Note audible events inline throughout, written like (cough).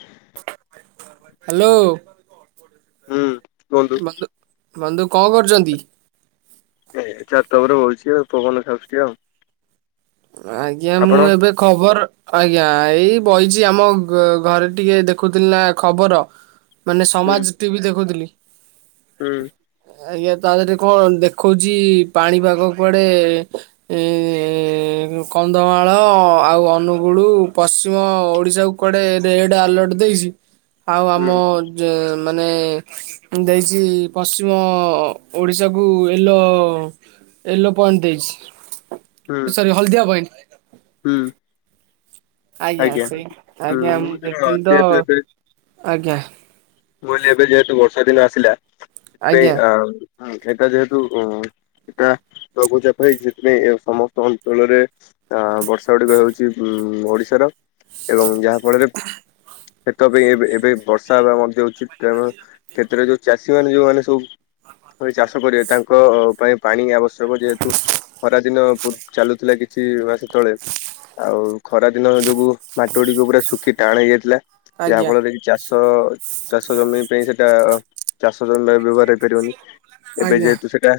ହ ହ୍ୟାଲୋ। ହୁଁ କୁହନ୍ତୁ। ବନ୍ଧୁ ବନ୍ଧୁ କଣ କରୁଛନ୍ତି? ଏ ଛାତ ଉପରେ ବଇଛି ଆଉ ପବନ ଖାଉଛି ଆଉ। ଆଜ୍ଞା ମୁଁ ଆପଣ? ଏବେ ଖବର ଆଜ୍ଞା ଏଇ ବଇଛି ଆମ ଘରେ ଟିକେ ଦେଖୁଥିଲି ନା ଖବର। ମାନେ ହୁଁ ସମାଜ ଟିଭି ଦେଖୁଥିଲି। ହୁଁ। ଆଜ୍ଞା ତା ଦେରେ କଣ ଦେଖଉଛି ପାଣିପାଗ କୁଆଡେ ଏଁ କନ୍ଧମାଳ ଅ ଆଉ ଅନୁଗୁଳ ପଶ୍ଚିମ ଓଡିଶା କୁ କୁଆଡେ ରେଡ୍ ଆଲର୍ଟ ଦେଇଛି। ଆଉ ଆମ ହୁଁ ଯେ ମାନେ ଦେଇଛି ପଶ୍ଚିମ ଓଡିଶା କୁ ୟେଲୋ ୟେଲୋ ପଏଣ୍ଟ ହୁଁ ଦେଇଛି ସରି ହଳଦିଆ ପଏଣ୍ଟ। ହୁଁ। ଆଜ୍ଞା ହୁଁ ସେଇ ଆଜ୍ଞା ମୁଁ ଦେଖିଲି ତ (unintelligible) ଆଜ୍ଞା ବୋଲି ଏବେ ଯେହେତୁ ବର୍ଷା ଦିନ ଆସିଲା ସେଥିପାଇଁ ଆଜ୍ଞା ଆ ହଁ ଏଇଟା ଯେହେତୁ ଅ ଏଟା ଲଘୁଚାପ ହେଇଚି ସେଥିପାଇଁ ସମସ୍ତ ଅଞ୍ଚଳରେ ତ ବର୍ଷା ଗୁଡିକ ହେଉଛି ଉଁ ଓଡିଶା ଏବଂ ଯାହା ଫଳରେ କ୍ଷେତ ପାଇଁ ଏବେ ଏବେ ବର୍ଷା ହେବା ମଧ୍ୟ ଉଚିତ। ତେଣୁ କ୍ଷେତ୍ରରେ ଯୋଉ ଚାଷୀ ମାନେ ଯୋଉମାନେ ସବୁ ଚାଷ କରିବେ ତାଙ୍କ ପାଇଁ ପାଣି ଆବସ୍ କ ଯେହେତୁ ଖରା ଦିନ ପୁ ଚାଲୁଥିଲା କିଛି ମାସ ତଳେ ଆଉ ଖରା ଦିନ ଯୋଗୁ ମାଟ ଗୁଡିକ ପୁରା ଶୁଖି ଟାଣ ହେଇଯାଇଥିଲା ଯାହା ଆଜ୍ଞା ଫଳରେ କି ଚାଷ ଚାଷ ଜମି ପାଇଁ ସେଟା ଚାଷ ଜମି ପାଇଁ ବ୍ୟବହାର ହେଇପାରିବନି। ଏବେ ଆଜ୍ଞା ଯେହେତୁ ସେଟା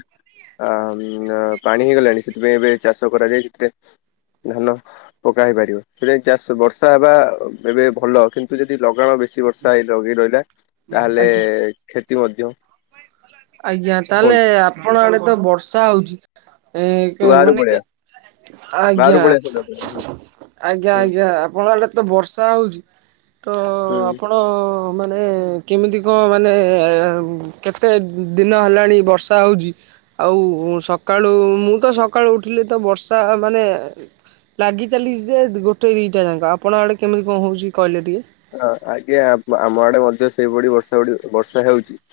ଆଉ ଉଁ ଆ ପାଣି ହେଇଗଲାଣି ସେଥିପାଇଁ ଏବେ ଚାଷ କରାଯାଏ ସେଥିରେ ଧାନ ପକା ହେଇପାରିବ (unintelligible) ଚାଷ ବର୍ଷା ହେବା ଏବେ ଭଲ କିନ୍ କିନ୍ତୁ ଯଦି ଲଗାଣ ବେଶୀ ବର୍ଷା ହେଇ ଲଗେଇ ରହିଲା ତାହେଲେ ଆଜ୍ଞା। କ୍ଷତି ମଧ୍ୟ। ଆଜ୍ଞା ତାହେଲେ କୁହନ୍ତୁ ଆପଣ ଆଡେ ତ ବର୍ଷା ହଉଛି ଏ ତୁ କେ ବାହାରକୁ ମାନେ କେ ପଳେଇଆ ଆଜ୍ଞା ବାହାରକୁ ପଳେଇଆ ଆଜ୍ଞା ହୁଁ ଆଜ୍ଞା ଆପଣ ଆଡେ ତ ବର୍ଷା ହଉଛି ତ ହୁଁ ଆପଣ ମାନେ କେମିତି କଣ ମାନେ ଏ କେତେ ଦିନ ହେଲାଣି ବର୍ଷା ହଉଛି। ଆଉ ସକାଳୁ ମୁଁ ତ ସକାଳୁ ଉଠିଲି ତ ବର୍ଷା ମାନେ ଲାଗି ଚାଲିଛି ଯେ ଗୋଟେ ଦି ଟା ଯାଙ୍କ ଆପଣ ଆଡ଼େ କେମିତି କଣ ହଉଛି କହିଲେ ଟିକେ। ହଁ ଆଜ୍ଞା ଆମ ଆଡେ ମଧ୍ୟ ସେଇଭଳି ବର୍ଷା ଗୁଡ଼ିକ ବର୍ଷା ହେଉଛି।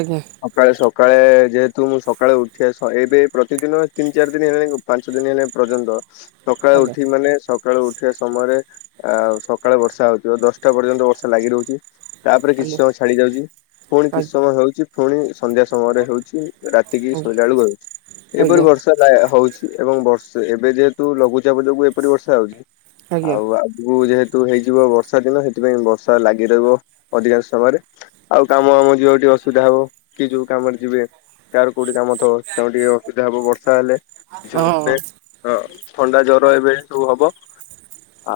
ଆଜ୍ଞା। ସକାଳେ ସକାଳେ ଯେହେତୁ ମୁଁ ସକାଳେ ଉଠିବା ସ ଏବେ ପ୍ରତିଦିନ ତିନି ଚାରି ଦିନ ହେଲାଣି ପାଞ୍ଚ ଦିନ ହେଲେ ଏ ପର୍ଯ୍ୟନ୍ତ ସକାଳୁ ଆଜ୍ଞା ଉଠିବି ମାନେ ସକାଳୁ ଉଠିବା ସମୟରେ ଆ ସକାଳୁ ବର୍ଷା ହଉଛି। ଦଶଟା ପର୍ଯ୍ୟନ୍ତ ବର୍ଷା ଲାଗି ରହୁଛି ତାପରେ କିଛି ଆଜ୍ଞା ସମୟ ଛାଡି ଯାଉଛି ପୁଣି କିଛି ଆଜ୍ଞା ସମୟ ହେଉଛି ପୁଣି ସନ୍ଧ୍ୟା ସମୟରେ ହେଉଛି ରାତିକି ଆଜ୍ଞା ଶୋଇଲା ବେଳକୁ ହେଉଛି ଆଜ୍ଞା ଏଇପରି ବର୍ଷ ବର୍ଷା ହଉଛି ଏବଂ ବର୍ଷେ ଏବେ ଯେହେତୁ ଲଘୁଚାପ ଯୋଗୁଁ ଏପରି ବର୍ଷା ହେଉଛି ଆଜ୍ଞା ଆଉ ଆଗକୁ ଯେହେତୁ ହେଇଯିବ ବର୍ଷ ବର୍ଷା ଦିନ ସେଥିପାଇଁ ବର୍ଷା ଲାଗି ରହିବ ଅଧିକାଂଶ ସମୟରେ। ଆଉ କାମ ଆମ ଯିବାକୁ ଟିକେ ଅସୁବିଧା ହବ କିଏ ଯୋଉ କାମ ରେ ଯିବେ। କାହାର କୋଉଠି କାମ ଥିବ ତାଙ୍କୁ ଟିକେ ଅସୁବିଧା ହବ ବର୍ଷା ହେଲେ ହଁ। (unintelligible) ହଁ ଥଣ୍ଡା ଜର ଏବେ ସବୁ ହବ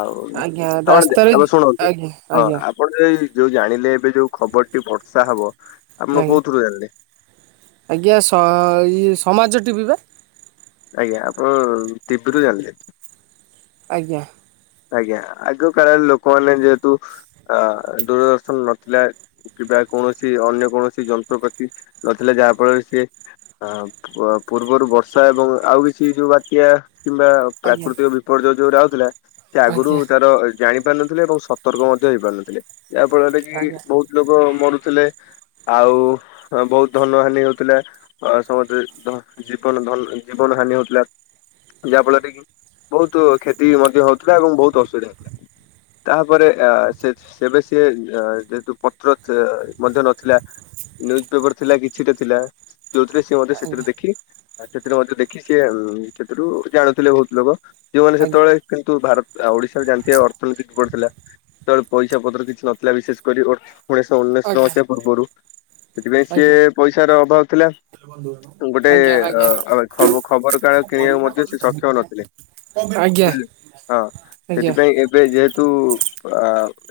ଆଉ ଆଜ୍ଞା ଆପଣ ରାସ୍ତାରେ ତାପରେ ଶୁଣନ୍ତୁ ଆଜ୍ଞା ହଁ ଆଜ୍ଞା ଆପ ଆପଣ ଏ ଯୋଉ ଜାଣିଲେ ଏବେ ଯୋଉ ଖବରଟି ବର୍ଷା ହବ ଆପଣ ଆଜ୍ଞା କୋଉଥିରୁ ଜାଣିଲେ? ଆଜ୍ଞା ସ ଇ ସମାଜ ଟିଭିିି ବା। ଆଜ୍ଞା ଆପଣ ଟିବି ରୁ ଜାଣିଲେ? ଆଜ୍ଞା। ଆଜ୍ଞା ଆଗ କାଳରେ ଲୋକମାନେ ଯେହେତୁ ଅ ଦୂରଦର୍ଶନ ନଥିଲା କିମ୍ବା କୌଣସି ଅନ୍ୟ କୌଣସି ଯନ୍ତ୍ରପାତି ନଥିଲା ଯାହା ଫଳରେ ସିଏ ହ ପୂର୍ବରୁ ବର୍ଷା ଏବଂ ଆଉ କିଛି ଯୋଉ ବାତ୍ୟା କିମ୍ବା ଆଜ୍ଞା ପ୍ରାକୃତିକ ବିପର୍ଯ୍ୟୟ ଯୋଉରା ହୋଉଥିଲା ସେ ଆଗରୁ ଆଜ୍ଞା ତାର ଜାଣି ପାରୁନଥିଲେ ଏବଂ ସତର୍କ ମଧ୍ୟ ହେଇପାରୁନଥିଲେ ଯାହା ଫଳରେ କି ବହୁତ ଲୋକ ମରୁଥିଲେ। ଆଉ ବହୁତ ଧନ ହାନି ହଉଥିଲା। ଆ ସମସ୍ତେ ଜୀବନ ଧ ଜୀବନ ହାନି ହଉଥିଲା। ଯାହା ଫଳରେ କି ବହୁତ କ୍ଷତି ମଧ୍ୟ ହଉଥିଲା ଏବଂ ବହୁତ ଅସୁବିଧା ହେଉଥିଲା। ତାପରେ ଅ ସେ ସେବେ ସିଏ ଯେହେତୁ ପତ୍ର ମଧ୍ୟ ନଥିଲା। ନ୍ୟୁଜ ପେପର ଥିଲା କିଛିଟା ଥିଲା ଯୋଉଥିରେ ସିଏ ମଧ୍ୟ ସେଥିରୁ ଆଜ୍ଞା ଦେଖି ସେଥିରୁ ମଧ୍ୟ ଦେଖି ସିଏ ସେଥିରୁ ଜାଣୁଥିଲେ ବହୁତ ଲୋକ। ଯୋଉମାନେ ଆଜ୍ଞା ସେତେବେଳେ ତୁ ଭାରତଉ ଓଡିଶାରେ ଜାଣିଥିବ ଅର୍ଥନୀତି କିଭଳି ଥିଲା ସେତେବେଳେ ପଇସା ପତ୍ର କିଛି ନଥିଲା ବିଶେଷ କରି ଉଣେଇଶହ ଅନେଇଶ ଆଜ୍ଞା ମସିହା ପୂର୍ବରୁ ସେଥିପାଇଁ ସିଏ ଆଜ୍ଞା ପଇସାର ଅଭାବ ଥିଲା। ଗୋଟେ ଆଜ୍ଞା ଆଜ୍ଞା ଅ ଖ ଖବର କାଗଜ କିଣିବାକୁ ମଧ୍ୟ ସେ ସକ୍ଷମ ନଥିଲେ। ଆଜ୍ଞା। ବୁଝିଲେ ହଁ ଆଜ୍ଞା ସେଥିପାଇଁ ଏବେ ଯେହେତୁ ଅ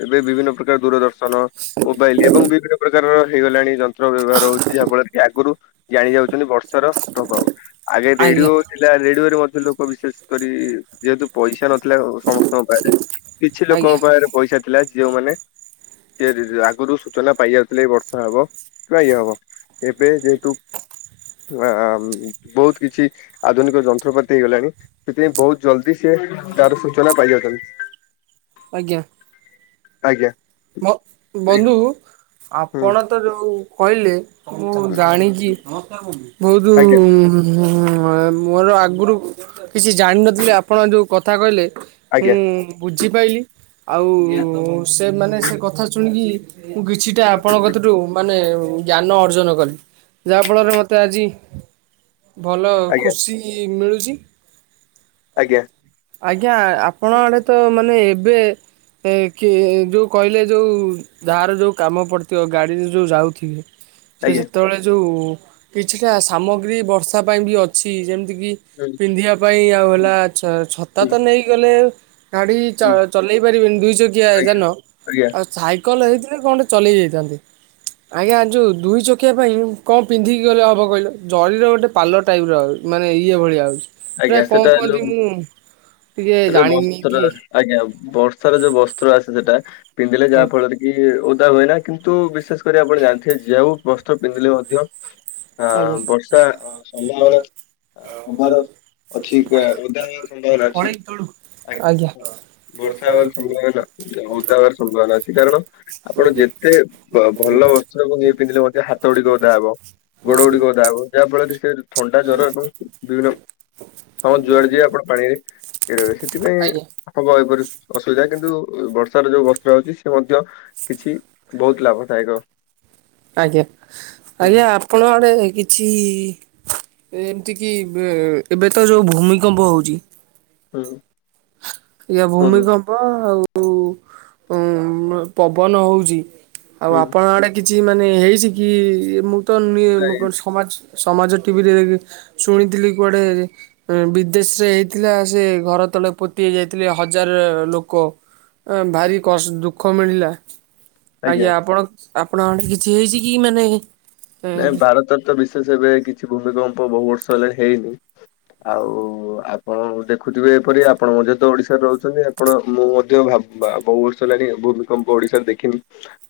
ଏବେ ବିଭିନ୍ନ ପ୍ରକାର ଦୂରଦର୍ଶନ ନ ମୋବାଇଲ ଏବଂ ବିଭିନ୍ନ ପ୍ରକାର ହେଇଗଲାଣି ଯନ୍ତ୍ର ବ୍ୟବହାର ହଉଛି ଯାହାଫଳରେ କି ଆଗରୁ ଜାଣି ଯାଉଛନ୍ତି ବର୍ଷାର ପ୍ରଭାବ ଆଗେ ଆଜ୍ଞା ରେଡିଓ ଥିଲା ରେଡିଓରେ ମଧ୍ୟ ଲୋକ ବିଶେଷ କରି ଯେହେତୁ ପଇସା ନଥିଲା ସମସ୍ତଙ୍କ ପାଖରେ କିଛି ଲୋକଙ୍କ ଆଜ୍ଞା ପାଖରେ ପଇସା ଥିଲା ଯେଉମାନେ କି ଆଗରୁ ସୂଚନା ପାଇ ଯାଉଥିଲେ ବର୍ଷା ହବ କିମ୍ବା ଇଏ ହବ। ଏବେ ଯେହେତୁ ଆ ବହୁତ କିଛି ଆଧୁନିକ ଯନ୍ତ୍ରପାତି ହେଇଗଲାଣି ସେଥିପାଇଁ ବହୁତ ଜଲ୍ଦି ସିଏ ତାର ସୂଚନା ପାଇଯାଉଛନ୍ତି। ଆଜ୍ଞା। ଆଜ୍ଞା। ବନ୍ଧୁ ହୁଁ ଆପଣ ତ ଯୋଉ କହିଲେ ମୁଁ ଜାଣିଛି ବହୁତ ଆଜ୍ଞା ମୋର ଆଗରୁ କିଛି ଜାଣିନଥିଲେ ଆପଣ ଯୋଉ କଥା କହିଲେ ଆଜ୍ଞା ମୁଁ ବୁଝିପାଇଲି। ଆଉ ସେମାନେ ସେ କଥା ଶୁଣିକି ମୁଁ କିଛିଟା ଆପଣଙ୍କ କତୀରୁ ମାନେ ଜ୍ଞାନ ଅର୍ଜନ କଲି। ଯାହା ଫଳରେ ମତେ ଆଜି ଭଲ ଆଜ୍ଞା ଖୁସି ମିଳୁଛି। ଆଜ୍ଞା ଆଜ୍ଞା ଆପଣ ଆଡେ ତ ମାନେ ଏବେ କି ଯୋଉ କହିଲେ ଯୋଉ ଯାହାର ଯେଉଁ କାମ ପଡ଼ିଥିବ ଗାଡ଼ିରେ ଯେଉଁ ଯାଉଥିବେ ସେ ଆଜ୍ଞା ଯେତେବେଳେ ଯୋଉ କିଛିଟା ସାମଗ୍ରୀ ବର୍ଷା ପାଇଁ ବି ଅଛି ଯେମିତି କି ହୁଁ ପିନ୍ଧିବା ପାଇଁ ଆଉ ହେଲା ଆଛ ଛତା ତ ହୁଁ ନେଇଗଲେ ଗାଡି ହୁଁ ଚଲେଇ ପାରିବେନି ଦୁଇ ଚକିଆ ଆଜ୍ଞା ଜାନ। ଆଜ୍ଞା। ସାଇକେଲ ହେଇଥିଲେ କଣ ଗୋଟେ ଚଲେଇ ଯାଇଥାନ୍ତେ ଆଜ୍ଞା ଯୋଉ ଦୁଇ ଚକ ଶଖିବା ପାଇଁ କଣ ପିନ୍ଧିକି ଗଲେ ହବ କହିଲ ଜରିର ଗୋଟେ ପାଲ ଟାଇପର ଉ ମାନେ ଇଏ ଭଳିଆ ଆଉଛି। ପୁରା ଆଜ୍ଞା କଣ ସେଟା କୁହନ୍ତି ଯୋଉ ମୁଁ ଟିକେ ସେ ଯୋଉ ଜାଣିନି ବସ୍ତ୍ର ଟିକେ। ଆଜ୍ଞା ବର୍ଷାର ଯୋଉ ବସ୍ତ୍ର ଆସେ ସେଟା ପିନ୍ଧିଲେ ଯାହା ଫଳରେ କି ଓଦା ହୁଏନା କିନ୍ତୁ ବିଶେଷ କରି ଆପଣ ଜାଣିଥିବେ ଯେଉ ବସ୍ତ୍ର ପିନ୍ଧିଲେ ମଧ୍ୟ ହ ଆଜ୍ଞା। ବର୍ଷା ଅ ସଭମଳ ଅ ହବାର ଅଛି ଅ ଓଧା ହେଇବାର ସମ୍ଭାବନା ଅଛି ଆଜ୍ଞା। ବର୍ଷା ହବାର ସମ୍ଭାବନା ଓଦା ହବାର ସମ୍ଭାବନା ଅଛି କାରଣ ଆପଣ ଯେତେ ବ ଭଲ ବସ୍ତ୍ରକୁ ନେଇ ପିନ୍ଧିଲେ ମଧ୍ୟ ହାତ ଗୁଡିକ ଓଦା ହବ। ଗୋଡ ଗୁଡ଼ିକ ଓଦା ହବ ଯାହା ଫଳରେ ସେ ଥଣ୍ଡା ଜର ଏବଂ ବିଭିନ୍ନ ସମସ୍ତ ଯୁଆଡେ ଯିବେ ଆପଣ ପାଣିରେ ଇଏ ରହିବେ ସେଥିପାଇଁ ହବ ଏଇ ପରି। ଅସୁବିଧା କିନ୍ତୁ ବର୍ଷାର ଯୋଉ ବସ୍ତ୍ର ହଉଚି ସେ ମଧ୍ୟ କିଛି ବୋହୁତ ଲାଭଦାୟକ ଆଜ୍ଞା। ହୁଁ ହୁଁ। ଆଜ୍ଞା ଆପଣ ଆଡ଼େ କିଛି ଏମିତି କି ଏବେ ଏବେ ତ ଯୋଉ ଭୂମିକମ୍ପ ହଉଚି। ହୁଁ। ୟ କୁହନ୍ତୁ ଭୂମିକମ୍ପ ଆଉ ଉ ପବନ ହଉଚି। ଆଉ ହୁଁ ଆପଣ ଆଡେ କିଛି ମାନେ ହେଇଚି କି ମୁଁ ତ ନିଏ ନୋ ଆଜ୍ଞା ସମାଜ ସମାଜ ଟିଭିରେ ଶୁଣିଥିଲି କୁଆଡେ ଏ ବିଦେଶ ରେ ହେଇଥିଲା ସେ ଘର ତଳେ ପୋତ୍ ତି ହେଇ ଯାଇଥିଲେ ହଜାର ଲୋକ ଭାରି କ ଦୁଃଖ ମିଳିଲା। ଆଜ୍ଞା ଆପଣ ଆପଣ ଆଡେ କିଛି ହେଇଛି କି ମାନେ ନାଇଁ ଭାରତର ତ ବିଶେଷ ଏବେ କିଛି ଭୂମିକମ୍ପ ବୋହୁ ବର୍ଷ ହେଲାଣି ହେଇନି। ଆଉ ଆପଣ ଗୋ ଦେଖୁଥିବେ ଏପରି ଆପଣ ମଧ୍ୟ ତ ଓଡିଶାରେ ରହୁଚନ୍ତି। ଆପଣ ମୁଁ ମଧ୍ୟ ଭାବ ବହୁ ବର୍ଷ ହେଲାଣି ଭୂମିକମ୍ପ ଓଡିଶାରେ ଦେଖିନି।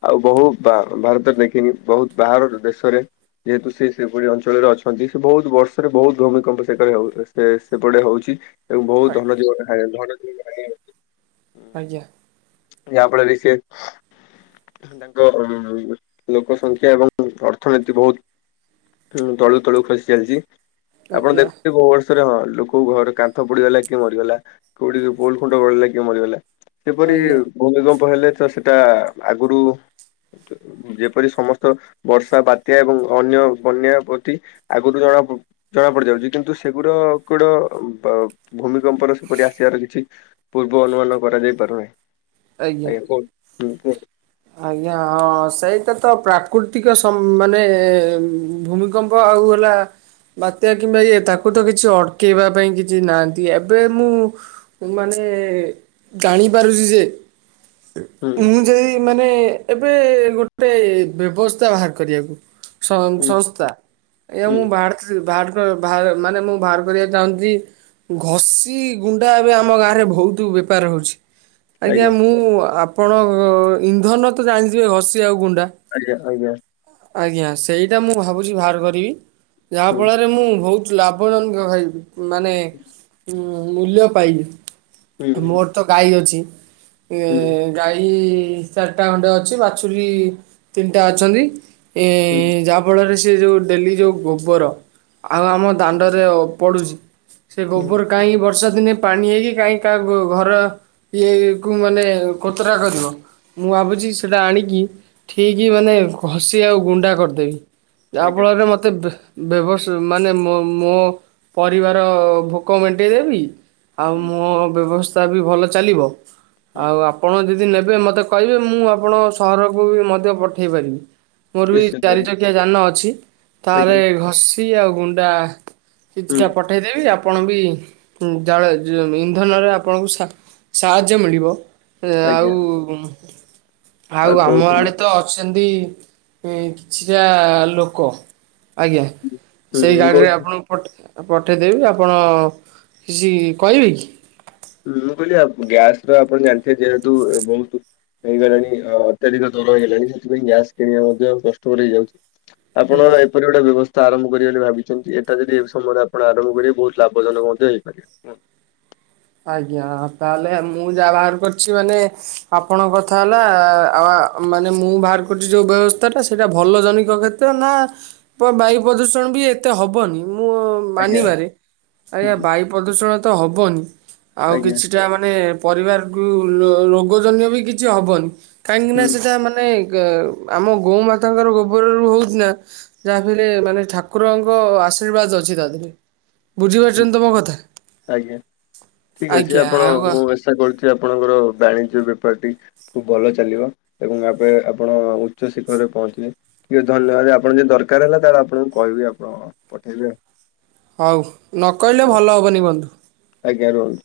ଆଉ ବହୁ ଭା ଭାରତରେ ଦେଖିନି ବହୁତ ବାହାର ଦେଶରେ। ଯେହେତୁ ସେ ସେପରି ଅଞ୍ଚଳରେ ଅଛନ୍ତି ସେ ବହୁତ ବର୍ଷରେ ବହୁତ ଭୂମିକମ୍ପ ସେକରେ ହଉ ସେ ସେପଟେ ହଉଚି। ଏବଂ ଆଜ୍ଞା ବୋହୁତ ଧନ ଜୀବନ ହାଏ ଧନ ଜୀବନ ହାନି ହଉଚି। ଆଜ୍ଞା। ଯାହା ଫଳରେ କି ସେ ତାଙ୍କ ଲୋ ଲୋକ ସଂଖ୍ୟା ଏବଂ ଅର୍ଥ ଅର୍ଥନୀତି ବୋହୁତ ତଳୁ ତଳୁ ଖସି ଚାଲିଚି ଆପଣ ଆଜ୍ଞା ଦେଖୁବେ ବହୁ ବର୍ଷ ଥିରେ ହଁ ଲୋକ ଘରେ କନ୍ଥ ପଡିଗଲା କିଏ ମରିଗଲା କୋଉଠିକି ପୋଲ ଖୁଣ୍ଟ ଗଳେଇଲା କିଏ ମରିଗଲା। ସେପରି ଆଜ୍ଞା ଭୂମିକମ୍ପ ହେଲେ ତ ସେଟା ଆଗୁରୁ ଯ ଯେପରି ସମସ୍ତ ବର୍ଷ ତା ବାତ୍ୟା ଏବଂ ଅନ୍ୟ ବନ୍ୟା ପ୍ରତି ଆଗୁରୁ ଜଣା ପ ଜଣା ପଡି ଯାଉଚି କିନ୍ତୁ ସେଗୁଡ କୋଡ ବ ଭୂମିକମ୍ପର ସେପରି ଆସିବାର କିଛି ପୂର୍ବ ଅନୁମାନ କରାଯାଇ ପାରୁନାହିଁ ଆଜ୍ଞା କୁହନ୍ତୁ ହୁଁ କୁହନ୍ତୁ। ଆଜ୍ଞା ହଁ ସେଇଟା ତ ପ୍ରାକୃତିକ ସ ମାନେ ଭୂମି କ ଗମ୍ପ ଆଉ ହେଲା ବାତ୍ୟା କିମ୍ବା ଇଏ ତାକୁ ତ କିଛି ଅଟକେଇବା ପାଇଁ କିଛି ନାହାନ୍ତି ଏବେ ମୁଁ ସେମାନେ ଜାଣିପାରୁଛି ଯେ। କୁହନ୍ତୁ ମୁଁ ଯାଇ ମାନେ ଏବେ ଗୋଟେ ବ୍ୟବସ୍ଥା ବାହାର କରିବାକୁ ସ ହୁଁ ସଂସ୍ଥା। ଆଜ୍ଞା ହୁଁ ମୁଁ ହୁଁ ବାହାରତ୍ ବାହାର ବାହାର ମାନେ ମୁଁ ବାହାର କରିବାକୁ ଚାହୁଁଛି। ଘଷି ଗୁଣ୍ଡା ଏବେ ଆମ ଗାଁ ରେ ବୋହୁତ ବେପାର ହୋଉଚି। ଆଜ୍ଞା ମୁଁ ଆପଣ ଇନ୍ଧନ ତ ଜାଣିଥିବେ ଘସି ଆଉ ଗୁଣ୍ଡା। ଆଜ୍ଞା ଆଜ୍ଞା। ଆଜ୍ଞା ସେଇଟା ମୁଁ ଭାବୁଛି ବାହାର କରିବି ଯାହା ହୁଁ ଫଳରେ ମୁଁ ବୋହୁତ ଲାଭଜନକ ଦ୍ଭାଇ ବି। ମାନେ ଉଁ ମୂଲ୍ୟ ପାଇଲି। ହୁଁ ହୁଁ ମୋର୍ ତ ଗାଈ ଅଛି। ହୁଁ ଏ ଗାଈ ଚାରିଟା ଅଣ୍ଡେ ଅଛି ବାଛୁରୀ ତିନିଟା ଅଛନ୍ତି ଏଁ ହୁଁ ଯା ଫଳରେ ସେ ଯେଉ ଡେଲି ଯେଉ ଗୋବର, ଆଉ ଆମ ଦାଣ୍ଡରେ ପଡ଼ୁଛି ସେ ଗୋବର କାହିଁକି ବର୍ଷା ଦିନେ ପାଣି ହେଇକି କାହିଁ କାହା ଗ ଘର ଇଏ କୁ ମାନେ ଏ ଓ କୋତରା କରିବ। ମୁଁ ଭାବୁଛି ସେଟା ଆଣିକି ଠିକି ମାନେ ଘଷି ଆଉ ଗୁଣ୍ଡା କରିଦେବି। ଆଜ୍ଞା ଯାହାଫଳରେ ମୋତେ ବେ ବ୍ୟବସ୍ ମାନେ ମୋ ମୋ ପରିବାର ଭୋକ ମେଣ୍ଟେଇ ଦେବି ଆଉ ହୁଁ ମୋ ବ୍ୟବସ୍ଥା ବି ଭଲ ଚାଲିବ। ହୁଁ ଆଉ ଆପଣ ଯଦି ନେବେ ମୋତେ କହିବେ, ମୁଁ ଆପଣଙ୍କ ସହରକୁ ବି ମଧ୍ୟ ପଠେଇ ପାରିବି। ମୋର ବି ନିଶ୍ଚିତ ଚାରି ଚକିଆ ଯାନ ଅଛି। ଆଜ୍ଞା। ତାହେରେ ଘଷି ଆଉ ଗୁଣ୍ଡା ହୁଁ କିଛିଟା ପଠେଇଦେବି। ଆପଣ ବି ଜାଳ ଯ ଇନ୍ଧନରେ ଆପଣଙ୍କୁ ସା ସାହାଯ୍ୟ ମିଳିବ। ଏଁ ଆଜ୍ଞା ଆଉ ଆଉ ଆମ ଆଡେ ତ ସେମତି ଏଁ କିଛିଟା ଲୋକ ଆଜ୍ଞା। ହୁଁ ସେଇ ମୁଁ ଗାଡ଼ିରେ କହୁଥିଲି ଆପଣ ପଟ୍ ପଠାଇଦେବି ଆପଣ କିଛି କହିବେ କି? ମୁଁ କହିଲି ଆପ୍ ଗ୍ୟାସର ଆପଣ ଜାଣିଥିବେ ଯେହେତୁ ବହୁତୁ ହେଇଗଲାଣି ଅ ଅତ୍ୟଧିକ ଜର ହେଇଗଲାଣି। ସେଥିପାଇଁ ଗ୍ୟାସ କିଣିବା ମଧ୍ୟ କଷ୍ଟକର ହେଇଯାଉଛି ଆପଣଙ୍କର ଆଜ୍ଞା ଏ ପଟେ ଗୋଟେ ବ୍ୟବସ୍ଥା ଆରମ୍ଭ କରିବାିବ ବୋଲି ଭାବିଛନ୍ତି ଏଇଟା ଯଦି ଏ ସମୟରେ ଆପଣ ଆରମ୍ଭ କରିବେ ବହୁତ ଲଭଜନକ ମଧ୍ୟ ହେଇ ପା (inaudible) ଆଜ୍ଞା ତାହେଲେ ମୁଁ ଯାହା ବାହାର କରିଛି ମାନେ ଆପଣଙ୍କ କଥା ହେଲା ଆ ମାନେ ମୁଁ ବାହାର କରୁଛି ଯେଉଁ ବ୍ୟବସ୍ଥାଟା ସେଇଟା ଭଲ ଜନିକ କ୍ଷେତ୍ର ନା ପ ବାୟୁ ପ୍ରଦୂଷଣ ବି ଏତେ ହେବନି। ମୁଁ ଆଜ୍ଞା ମାନିବାରେ ଆଜ୍ଞା ହୁଁ ବାୟୁ ପ୍ରଦୂଷଣ ତ ହବନି ଆଉ ଆଜ୍ଞା କିଛିଟା ମାନେ ପରିବାରକୁ ରୋ ରୋଗ ଜନିକ ବି କିଛି ହବନି କାହିଁକିନା ହୁଁ ସେଟା ମାନେ କ ଆମ ଗୋମାତାଙ୍କର ଗୋବରରୁ ହଉଛି ନା ଯାହା ବି ହେଲେ ମାନେ ଠାକୁରଙ୍କ ଆଶୀର୍ବାଦ ଅଛି ତାଦିରେ। ବୁଝି ହୁଁ ପାରୁଛନ୍ତି ତ ମୋ କଥା? ଆଜ୍ଞା। ଠିକ ଅଛି ଆଜ୍ଞା ଆପଣ ଆଉ ମୁଁ ଆଶା କରୁଛି ଆପଣଙ୍କର ବାଣିଜ୍ୟ ବେପାରଟି ଖୁବ ଭଲ ଚାଲିବ ଏବଂ ଆପେ ଆପଣ ଉଚ୍ଚ ଶିଖରରେ ପହଞ୍ଚିଲେ ଏ ଧନ୍ୟବାଦ। ଆପଣ ଯଦି ଦରକାର ହେଲା ତାହେଲେ ଆପଣଙ୍କୁ କହିବି, ଆପଣ ପଠେଇବେ ଆଉ। ହଉ ନକହିଲେ ଭଲ ହବନି ବନ୍ଧୁ। ଆଜ୍ଞା ରୁହନ୍ତୁ।